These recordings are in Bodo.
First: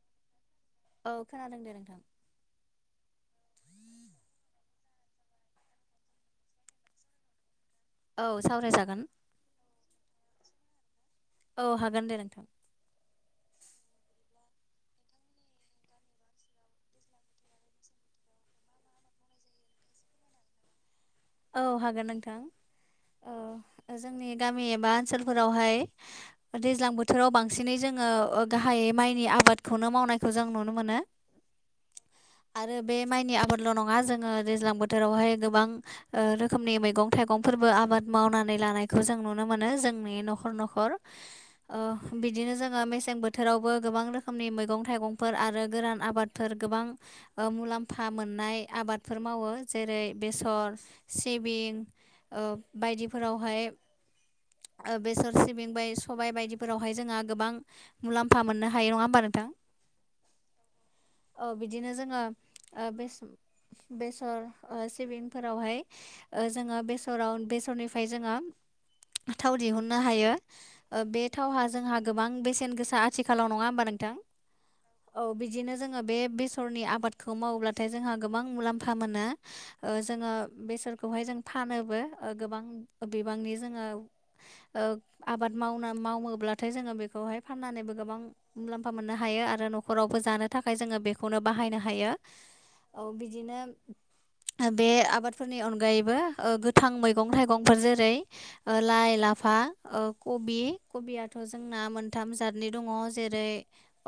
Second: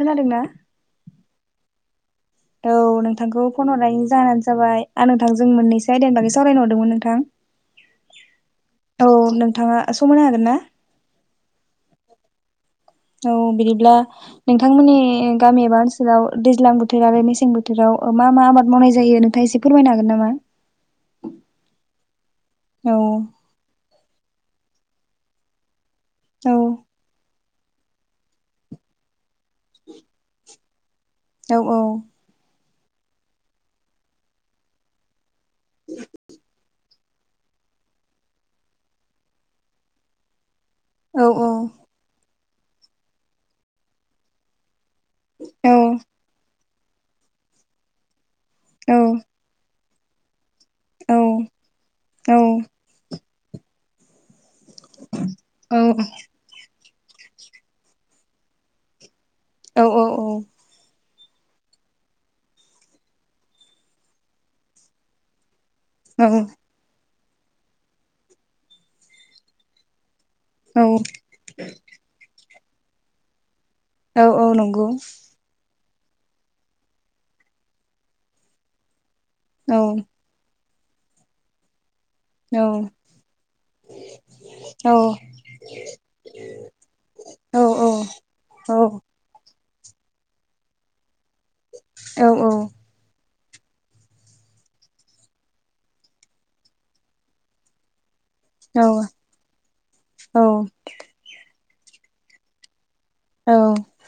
खोनादोंना? औ खोनादों दे नोंथां। औ नोंथांखौ फन हरनायनि जाहोनानो जाबाय आं नोंथां जों मोन्नैसो आदेननि बागै सावरायनो हरदोंमोन नोंथां। औ सावरायजागोन औ नोंथाङा समायना हागोन ना? औ हागोन दे नोंथां। औ बिदिब्ला नोंथांमोननि गामि एबा ओनसोलाव दैज्लां बोथोर आरो मेसें बोथोराव मा मा आबाद मावनाय जायो। नोंथाङा एसे फोरमायनो हागोन नामा? औ हागोन नोंथां। औ औ जोंनि गामि एबा ओनसोलफोरावहाय औ दैज्लां बोथोराव बांसिनै जोङो गाहाइयै माइनि आबाद बेखौनो मावनायखौ जों नुनो मोनो। औ। आरो बे माइनि आबादल' नङा जोङो दैज्लां बोथोरावहाय गोबां रोखोमनि मैगं थाइगंफोरबो आबाद मावनानै लानायखौ जों नुनो मोनो। जोंनि न'खर न'खर औ औ। ओ बिदिनो जोङो मेसें बोथोरावबो गोबां रोखोमनि मैगं-थाइगं फोर आरो औ गोरान आबादफोर गोबां मुलाम्फा मोननाय औ आबादफोर मावो। जेरै- बेसर, औ सिबिं बायदि फोरावहाय बेसर सिबिंबाय सबाइ बायदि फोरावहाय जोंहा गोबां मुलाम्फा मोननो हायो नङा होमबा नोंथां। औ औ औ। औ बिदिनो जोङो बे बेसर सिबिंफोरावहाय ओ जोङो बेसराव बेसरनिफ्राय जोङो थाव दिहुननो हायो। औ बे थावहा जोंहा गोबां बेसेन गोसा आथिखालाव नङा होमबा नोंथां। औ बिदिनो जोङो बे बेसरनि आबादखौ मावोब्लाथाय जोंहा गोबां मुलाम्फा मोनो। औ ओ जोङो बेसोरखौहाय जों फानोबो ओ औ गोबां बिबांनि जोङो ओ औ आबाद मावना मावोब्लाथाय जोङो बेखौहाय औ फाननानैबो गोबां मुलाम्फा मोननो हायो आरो न'खरावबो जानो थाखाय जोङो बेखौनो बाहायनो हायो। औ बिदिनो बे आबाद फोरनि अनगायैबो गोथां मैगं थाइगंफोर जेरै ओ लाइ, लाफा ओ औ खबि खबियाथ' जोंना मोन थाम जाथनि दङ जेरै औ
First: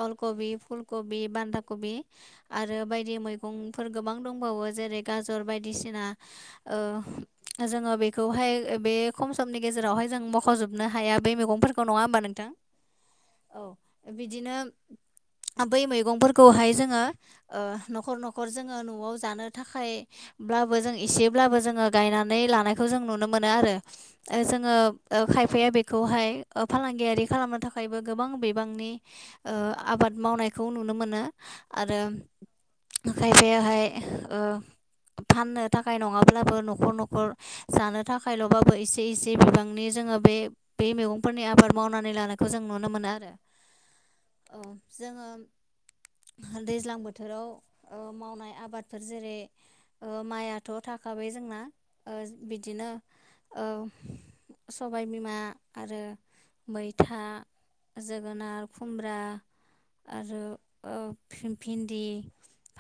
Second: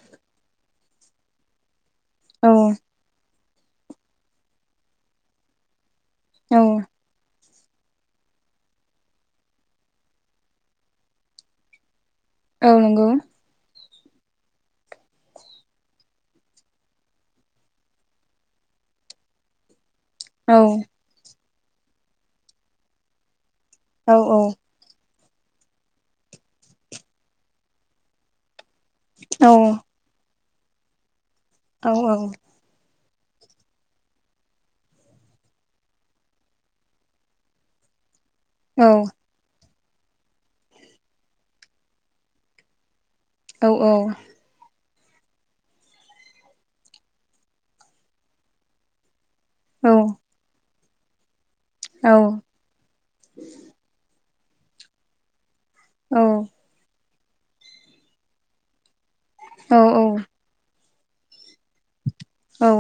अलकबि, फुलकबि, बान्दा कबि औ आरो बायदि मैगंफोर गोबां दंबावो जेरै गाजर बायदिसिना औ ओ जोङो बेखौहाय बे खम समनि गेजेरावहाय जों मख'जोबनो हाया बे मैगंफोरखौ नङा होमबा नोंथां। औ नंगौ। औ बिदिनो बै मैगंफोरखौहाय जोङो ओ न'खर न'खर जोङो न'आव जानो थाखाय औ ब्लाबो जों एसेब्लाबो जोङो गायनानै लानायखौ जों नुनो मोनो आरो औ ओ जोङो ओ खायफाया बेखौहाय ओ फालांगियारि खालामनो थाखायबो गोबां बिबांनि औ ओ आबाद मावनायखौ नुनो मोनो औ आरो खायफायाहाय ओ फाननो थाखाय नङाब्लाबो न'खर न'खर जानो थाखायल'बाबो औ एसे एसे जे बिबांनि जोङो बे बे मैगंफोरनि आबाद मावनानै लानायखौ जों नुनो मोनो। आरो औ औ। ओ जोङो दैज्लां बोथोराव ओ मावनाय आबादफोर जेरै औ ओ माइआथ' थाखाबाय जोंना औ ओ बि दिनो औ सबायबिमा आरो मैथा, जोगोनार, खुमब्रा औ औ। आरो ओ फि भिन्दि,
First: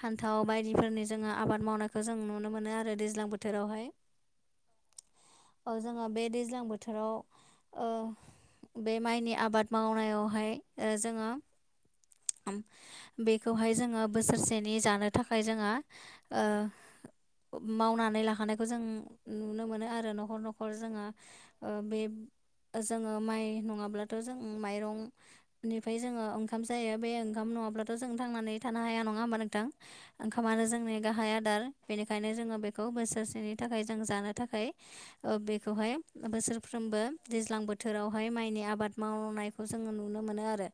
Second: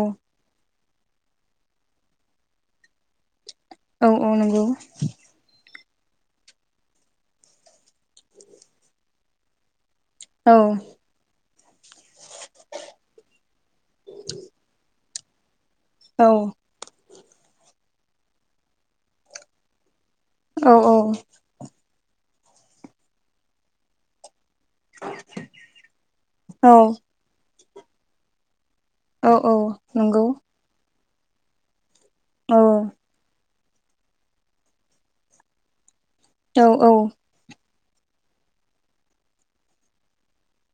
फान्थाव बायदिफोरनि जोङो आबाद मावनायखौ जों नु नो मोनो आरो दैज्लां बोथोरावहाय। औ औ नंगौ। ओ जोङो बे दैज्लां बोथोराव ओ बे माइनि आबाद मावनायावहाय ओ जोङो अम बेखौहाय जोङो बोसोरसेनि जानो थाखाय जोङो ओ मावनानै लाखानायखौ जों नुनो मोनो आरो न'खर औ न'खर जोङो। ओ बे जोङो माइ नङाब्ला थ' जों माइरंनिफ्राय जोङो ओंखाम जायो औ बे ओंखाम नङाब्लाथ' जों थांनानै थानो हाया नङा औ होमबा नोंथां। नंगौ ओंखामानो जोंनि गाहाय आदार बेनिखायनो जोङो बेखौ बोसोरसेनि थाखाय जों जानो थाखाय ओ बेखौहाय बोसोरफ्रोमबो दैज्लां बोथोरावहाय माइनि आबाद मावनायखौ जोङो नुनो मोनो। आरो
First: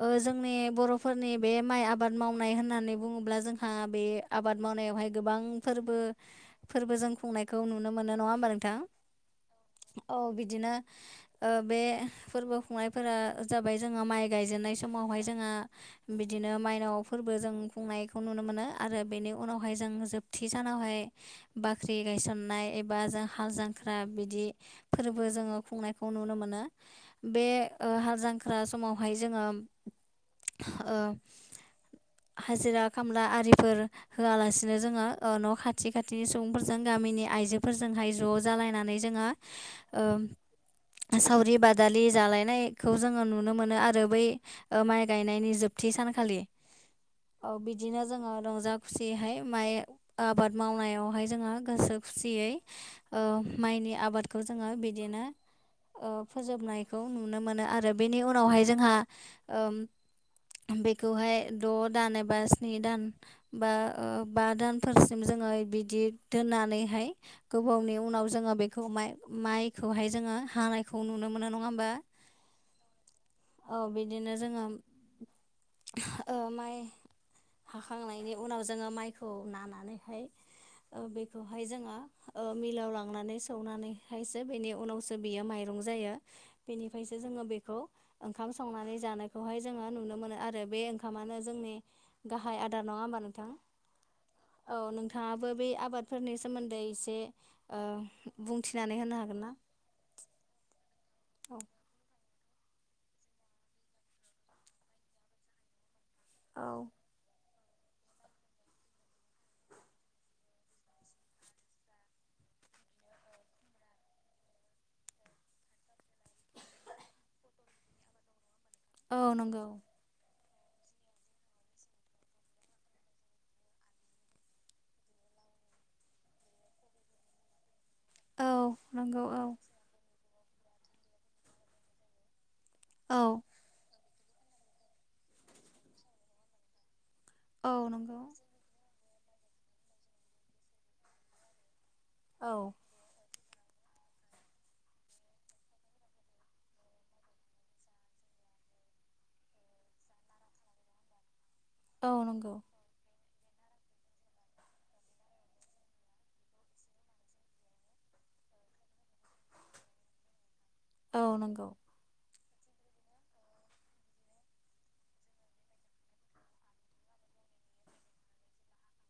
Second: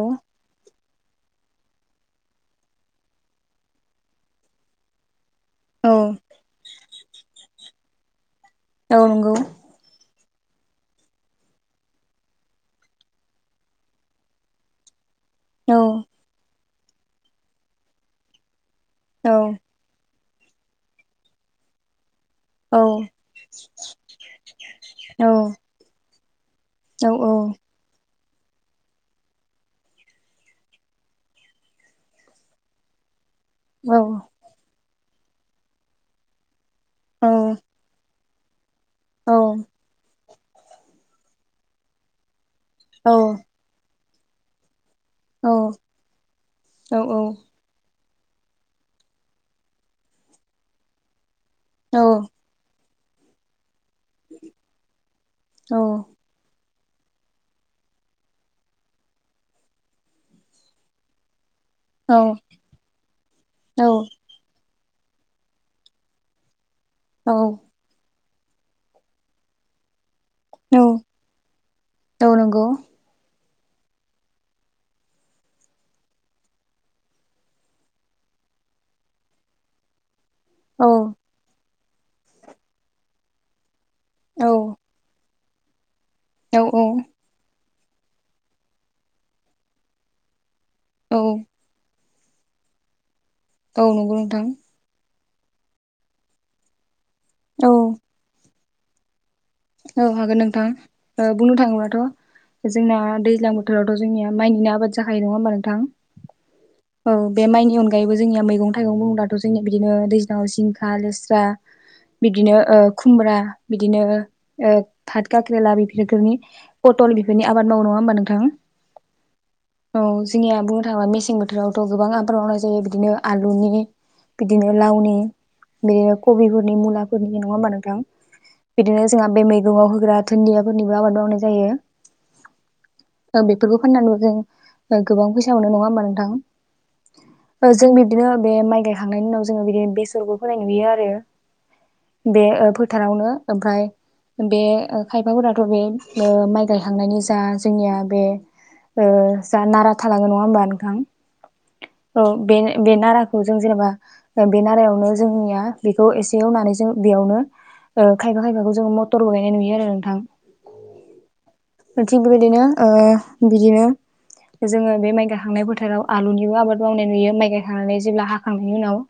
ओ जों नि बर'फोरनि बे माइ आबाद मावनाय होननानै बुङोब्ला जोंहा बे आबाद मावनायावहाय गोबां औ फोरबो फोरबो जों खुंनायखौ नुनो मोनो नङा होमबा औ नोंथां। औ नंगौ। औ बिदिनो ओ बे फोरबो खुंनायफोरा जाबाय जोङो माइ गायजेननाय स मावहाय जोङो औ बिदिनो मायनाव फोरबो जों खुंनायखौ नुनो मोनो आरो बेनि औ उनावहाय जों जोबथि सानावहाय बाख्रि गायसन नाय औ एबा जों हाल जांख्रा बिदि फोरबो जोंङो खुंनायखौ नुनो मोनो। औ बे ओ हाल जांख्रा समावहाय जोंङो ओ हाजिरा खामला आरि फोर होआलासिनो जोंङो ओ न' खाथि खाथिनि सुबुंफोरजों गामिनि आइजोफोरजोंहाय ज' जालायनानै जोंङो ओ सावरि बादालि जालायनाय खौ जोंङो नुनो मोनो आरो बै ओ माइ गायनायनि जोबथि सानखालि। औ बि बिदिनो जोंङो रंजा खुसियैहाय माइ आबाद मावनायावहाय जोंङो गोसो खुसियै ओ माइनि आबादखौ जोंङो बिदिनो ओ फोजोबनायखौ नुनो मोनो आरो बेनि उनावहाय जोंहा ओम बेखौहाय द' दान एबा स्नि दान बा ओ बा दान फोरसिम जोंङो बिदि दोननानैहाय औ गोबावनि उनाव जोंङो बेखौ माइ माइखौहाय जोंङो हानायखौ नुनो मोनो नंङा होमबा? औ नंगौ औ बिदिनो जोंङो ओ माइ हाखांनायनि उनाव जोंङो माइखौ नाना नानैहाय औ बेखौहाय जोंङो मिलाव लांनानै सौनानै फ्रायसो बेनि उनावसो बियो माइरं जायो। औ औ बेनिफ्रायसो जोंङो बेखौ ओंखाम संनानै जानायखौहाय जोंङो नुनो मोनो आरो बे औ ओंखामानो जोंनि गाहाय आदार नंङा होमबा नोंथां। औ नंगौ नोंथां। औ नोंथांङाबो बे आबादफोरनि सोमोन्दै एसे औ ओ बुंथिनानै होनो हागोन ना? औ हागोन नोंथां। ओ बुंनो थांङोब्लाथ' जोंना दैज्लां बोथोरावथ' जोंनिया माइनिनो आबाद जाखायो नंङा होमबा नोंथां? औ औ। बे माइनि अनगायैबो जोंनिया मैगं थाइगं बुंब्लाथ' जोंनिया बिदिनो दैज्लांङाव जिंखा लेस्रा बिदिनो ओ खुमब्रा बिदिनो ओ फात खाख्रेला बेफोरनि पटल बेफोरनि आबाद मावो नंङा होमबा नोंथांन? औ नंगौ। औ जोंनिया बुंनो थांङोबा मेसें बोथोरावथ' गोबां आबाद मावनाय जायो। बिदिनो आलुनि बिदिनो लावनि बे कबिफोरनि मुलाफोरनि नंङा होमबा नोंथां? औ नंगौ औ। दुंङाव होग्रा धुनदियाफोरनिबो आबाद मावनाय जायो। ओं औ बेफोरखौ फाननानैबो जों गोबां फैसा मोनो नंङा होमबा नोंथां? औ ओ जों नंगौ बिब्दिनो बे माइ गाय थांनायनि उनाव जो बिदिनो बेसरखौ फोनाय नुयो आरो बे ओ औ फो थारावनो ओमफ्राय बे ओ खायफाफोराथ' बे माइ गायखांनायनि जा जोंनिया बे ओ जा नारा थांलाङो नंङा होमबा नोंथां औ बे बे नाराखौ जों जेनेबा ओ बे नारायावनो जोंनिया बेखौ एसे एवनानै जों बेयावनो ओ खायफा खायफाखौ जोंङो मटरबो गायनाय नुयो आरो नोंथां। औ नंगौ। थिग बेबायदिनो ओ बिदिनो जोंङो बे माइ गाखांनाय फोथाराव आलुनिबो आबाद मावनाय नुयो माइ गायाखांनानै जेब्ला हाखांनायनि उनाव।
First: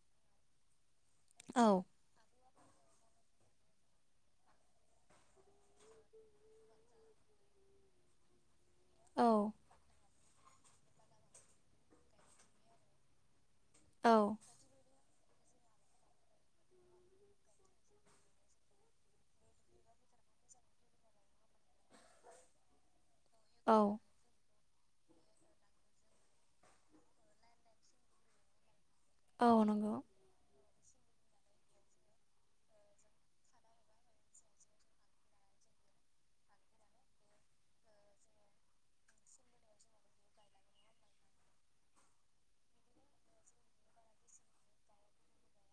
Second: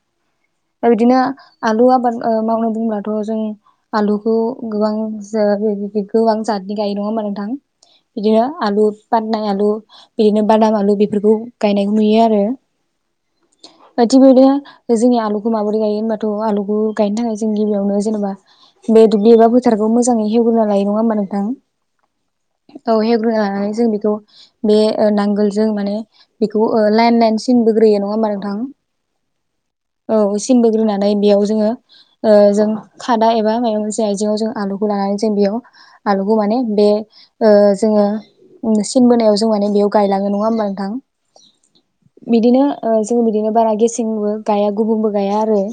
दा बिदिनो औ आलु आबाद ओ मावनो बुंब्लाथ' जों आलुखौ बो गोबां जा गोबां जातनि गायो नंङा होमबा नोंथां। बिदिनो आलु औ पादनाय आलु बिदिनो बादाम आलु बेफोरखौ गायनायखौ नुयो आरो। ओ औ थिग बिब्दिनो जोंनिया आलुखौ माबोरै गायो होनबाथ' आलुखौ गायनो थाखाय जों गिबियावनो जेनेबा बे दुब्लि एबा फोथारखौ मोजाङै हेवग्रोना लायो नङा होमबा नोंथां औ हेवग्रोना औ जों बेखौ बे नांगोलजों माने बेखौ लाइन लाइन सिनबोग्रोयो नङा होमबा नोंथां? औ नंगौ औ सिनबोग्रोनानै बेयाव जोङो ओ जों खादा एबा मायाव जे आइजेंआव जों आलुखौ लानानै जों बेयाव आलुखौ माने बे ओ जोङो सिन बोनायाव जों माने बेयाव गायलाङो नङा होमबा नोंथां? बिदिनो ओ जोङो बिदिनो बारा गेसेंबो गाया गुबुंबो गाया आरो।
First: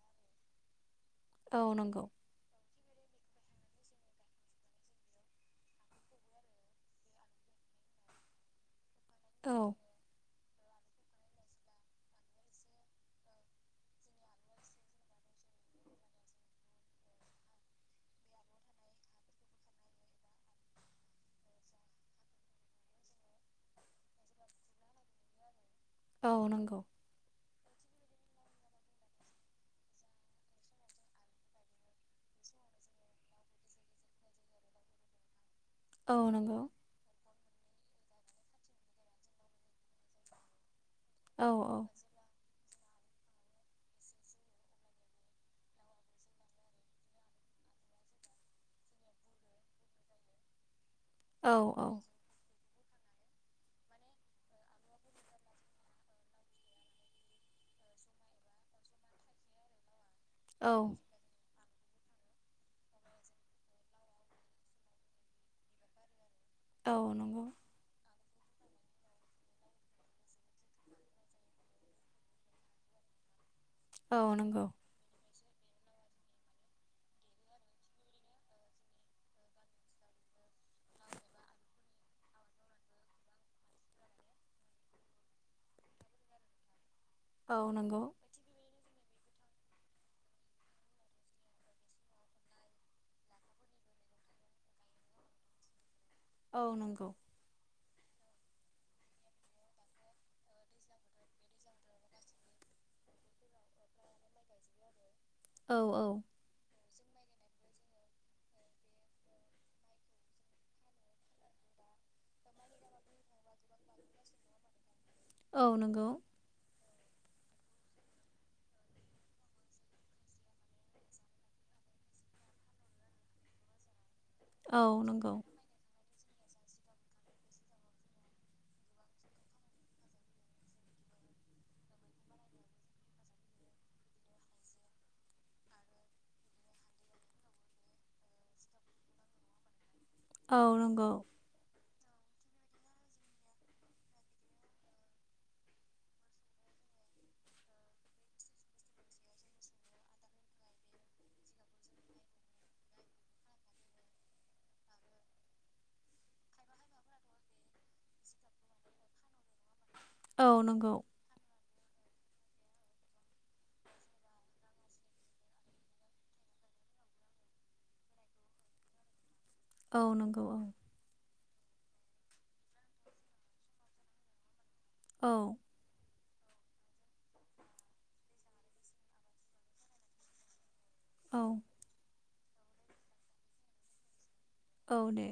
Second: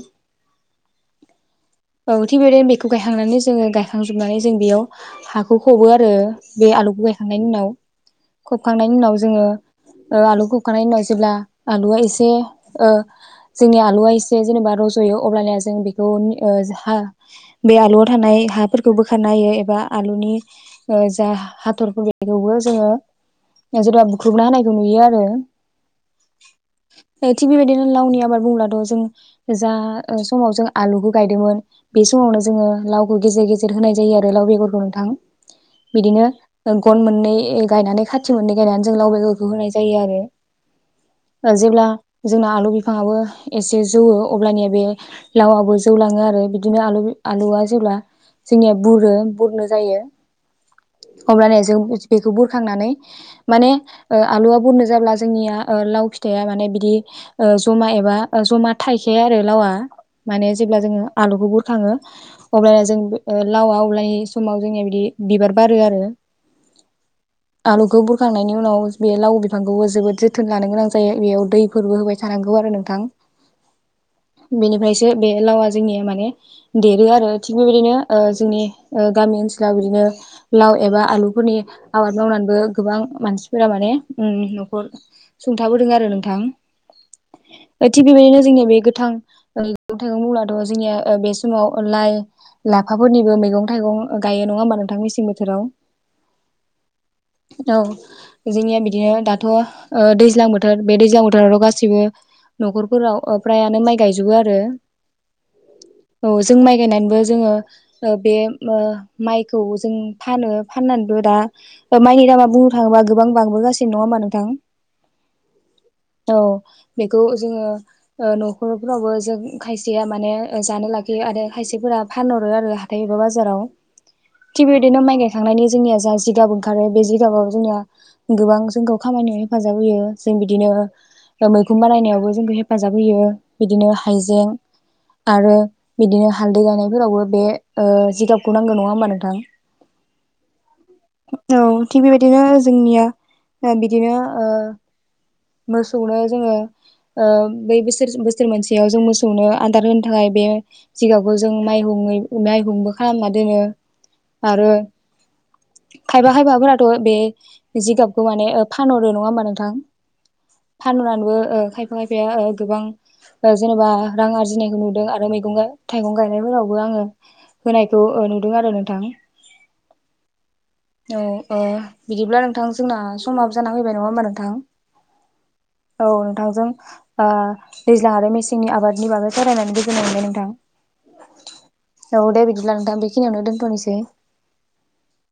औ नंगौ थिग बेबायदिनो बेखौ गायखांनानै जोङो गायखांजोबनानै जों बेयाव हाखौ खबो आरो बे आलुखौ गायखांनायनि उनाव खबखांनायनि उनाव जोङो औ आलुखौ खोखांनायनि उनाव जेब्ला आलुआ एसे ओ जोंनि आलुआ एसे जेनेबा रज'यो अब्लानिया जों बेखौ हा बे आलुआव थानाय हाफोरखौ बोखारना होयो एबा आलुनि ओ जा हाथरफोरखौबो जोङो सोरेबा बुख्रुबना होनायखौ नुयो आरो। औ नंगौ थिग बेबायदिनो लावनि आबाद बुंलाथ' जों जा समाव जों आलुखौ गायदोंमोन बे समावनो जोङो लावखौ गेजेर गेजेर होनाय जायो आरो लाव बेगरखौ नोंथां औ बिदिनो नंगौ गन मोननै गायनानै खाथि मोननै गायनानै जों लाव बेगरखौ होनाय जायो आरो। औ जेब्ला जोंना आलु बिफांआबो एसे जौवो अब्लानिया बे लावाबो जौलाङो आरो बिदिनो आलु आलुआ जेब्ला जोंनिया बुरो बुरनो जायो औ अब्लानिया जों औ बेखौ बुरखांनानै माने आलुवा बुरनो जाब्ला जोंनिया लाव फिथाइया माने बिदि जमा एबा जमा थाइखाया आरो लावआ माने जेब्ला औ जोङो आलुखौ बुरखाङो अब्लाना जों लावा अब्लानि समाव जोंनिया बिदि बिबार बारो आरो औ नंगौ आलुखौ बुरखांनायनि उनाव बे लाव बिफांखौबो जोबोद जोथोन लानो गोनां जायो बेयाव दै फोरबो होबाय थानांगौ आरो नोंथां। औ नंगौ। बेनिफ्रायसो बे लावा जोंनिया माने देरो आरो थिग बेबायदिनो ओ जोंनि गामि ओनसोलाव बिदिनो लाव एबा आलुफोरनि आबाद मावनानैबो गोबां मानसिफोरा माने न'खर सुंथाबोदों आरो नोंथां औ नंगौ थिग बेबायदिनो जोंनिया बे गोथां मैग थाइगं बुङोब्लाथ' जोंनिया बे समाव लाय लाफाफोरनिबो मैगं थाइगं गायो नङा होमबा नोंथां मेसें बोथोराव? औ नंगौ औ जोंनिया बिदिनो दाथ'ओ दैज्लां बोथोर बे दैज्लां बोथोरावथ' गासिबो न'खरफोराव फ्रायानो माइ गायजोबो आरो। औ औ औ जों माइ गायनानैबो जोङो बे माइखौ जों फानो फाननानैबो दा दा माइनि दामा बुंनो थाङोबा गोबांबोगासिनो नङा होनबा नोंथां? औ नोंगौ। औ बेखौ जोङो न'खरफ्रावबो जों खायसेया माने जानो लागि खियो आरो खायसेफोरा फानहरो आरो हाथाय एबा बाजाराव। थिख औ बेबादिनो माइ नंगौ गायखांनायनि जोंनिया जा जिगाब ओं खारो बे जिगाबानो जोंनिया गोबां जोंखौ खामानियाव हेफाजाब होयो। जों बिदिनो मैखुम बानायनायावबो जोंखौ हेफाजाब होयो। बिदिनो हाइजें आरो बिदिनो हालदै गायनायफोरावबो बे जिगाबखौ नांगौ नङा होमबा नोंथां। औ नंगौ। औ थिग बेबायदिनो जोंनिया बिदिनो मोसौनो जोङो बै बोसोर बोसोर मोनसेयाव जों मोसौनो आदार होनो थाखाय बे जिगाबखौ जों माइहुङै माइहुंबो खालामना दोनो आरो खायबा खायफाफोराथ' बे जिगाबखौ माने फानहरो नङा होमबा नोंथां। औ नंगौ फानहरनानैबो ओ खाय फा खायफाया गोबां जेनेबा रां आरजिनायखौ नुदों आरो मैगं गा थाइगं गायनायफोरावबो आङो होनायखौ नुदों आरो नोंथां। औ नंगौ औ। औ औ बिदिब्ला नोंथां जोंना समाब जाना फैबाय नङा होमबा नोंथां। औ। औ नोंथांजों दैज्लां आरो मेसेंनि आबादनि बागै सावरायनानै गोजोननाय मोनबाय नोंथां। औ। औ दे बिदिब्ला नोंथां बेखिनियावनो दोनथ'नोसै। औ दे।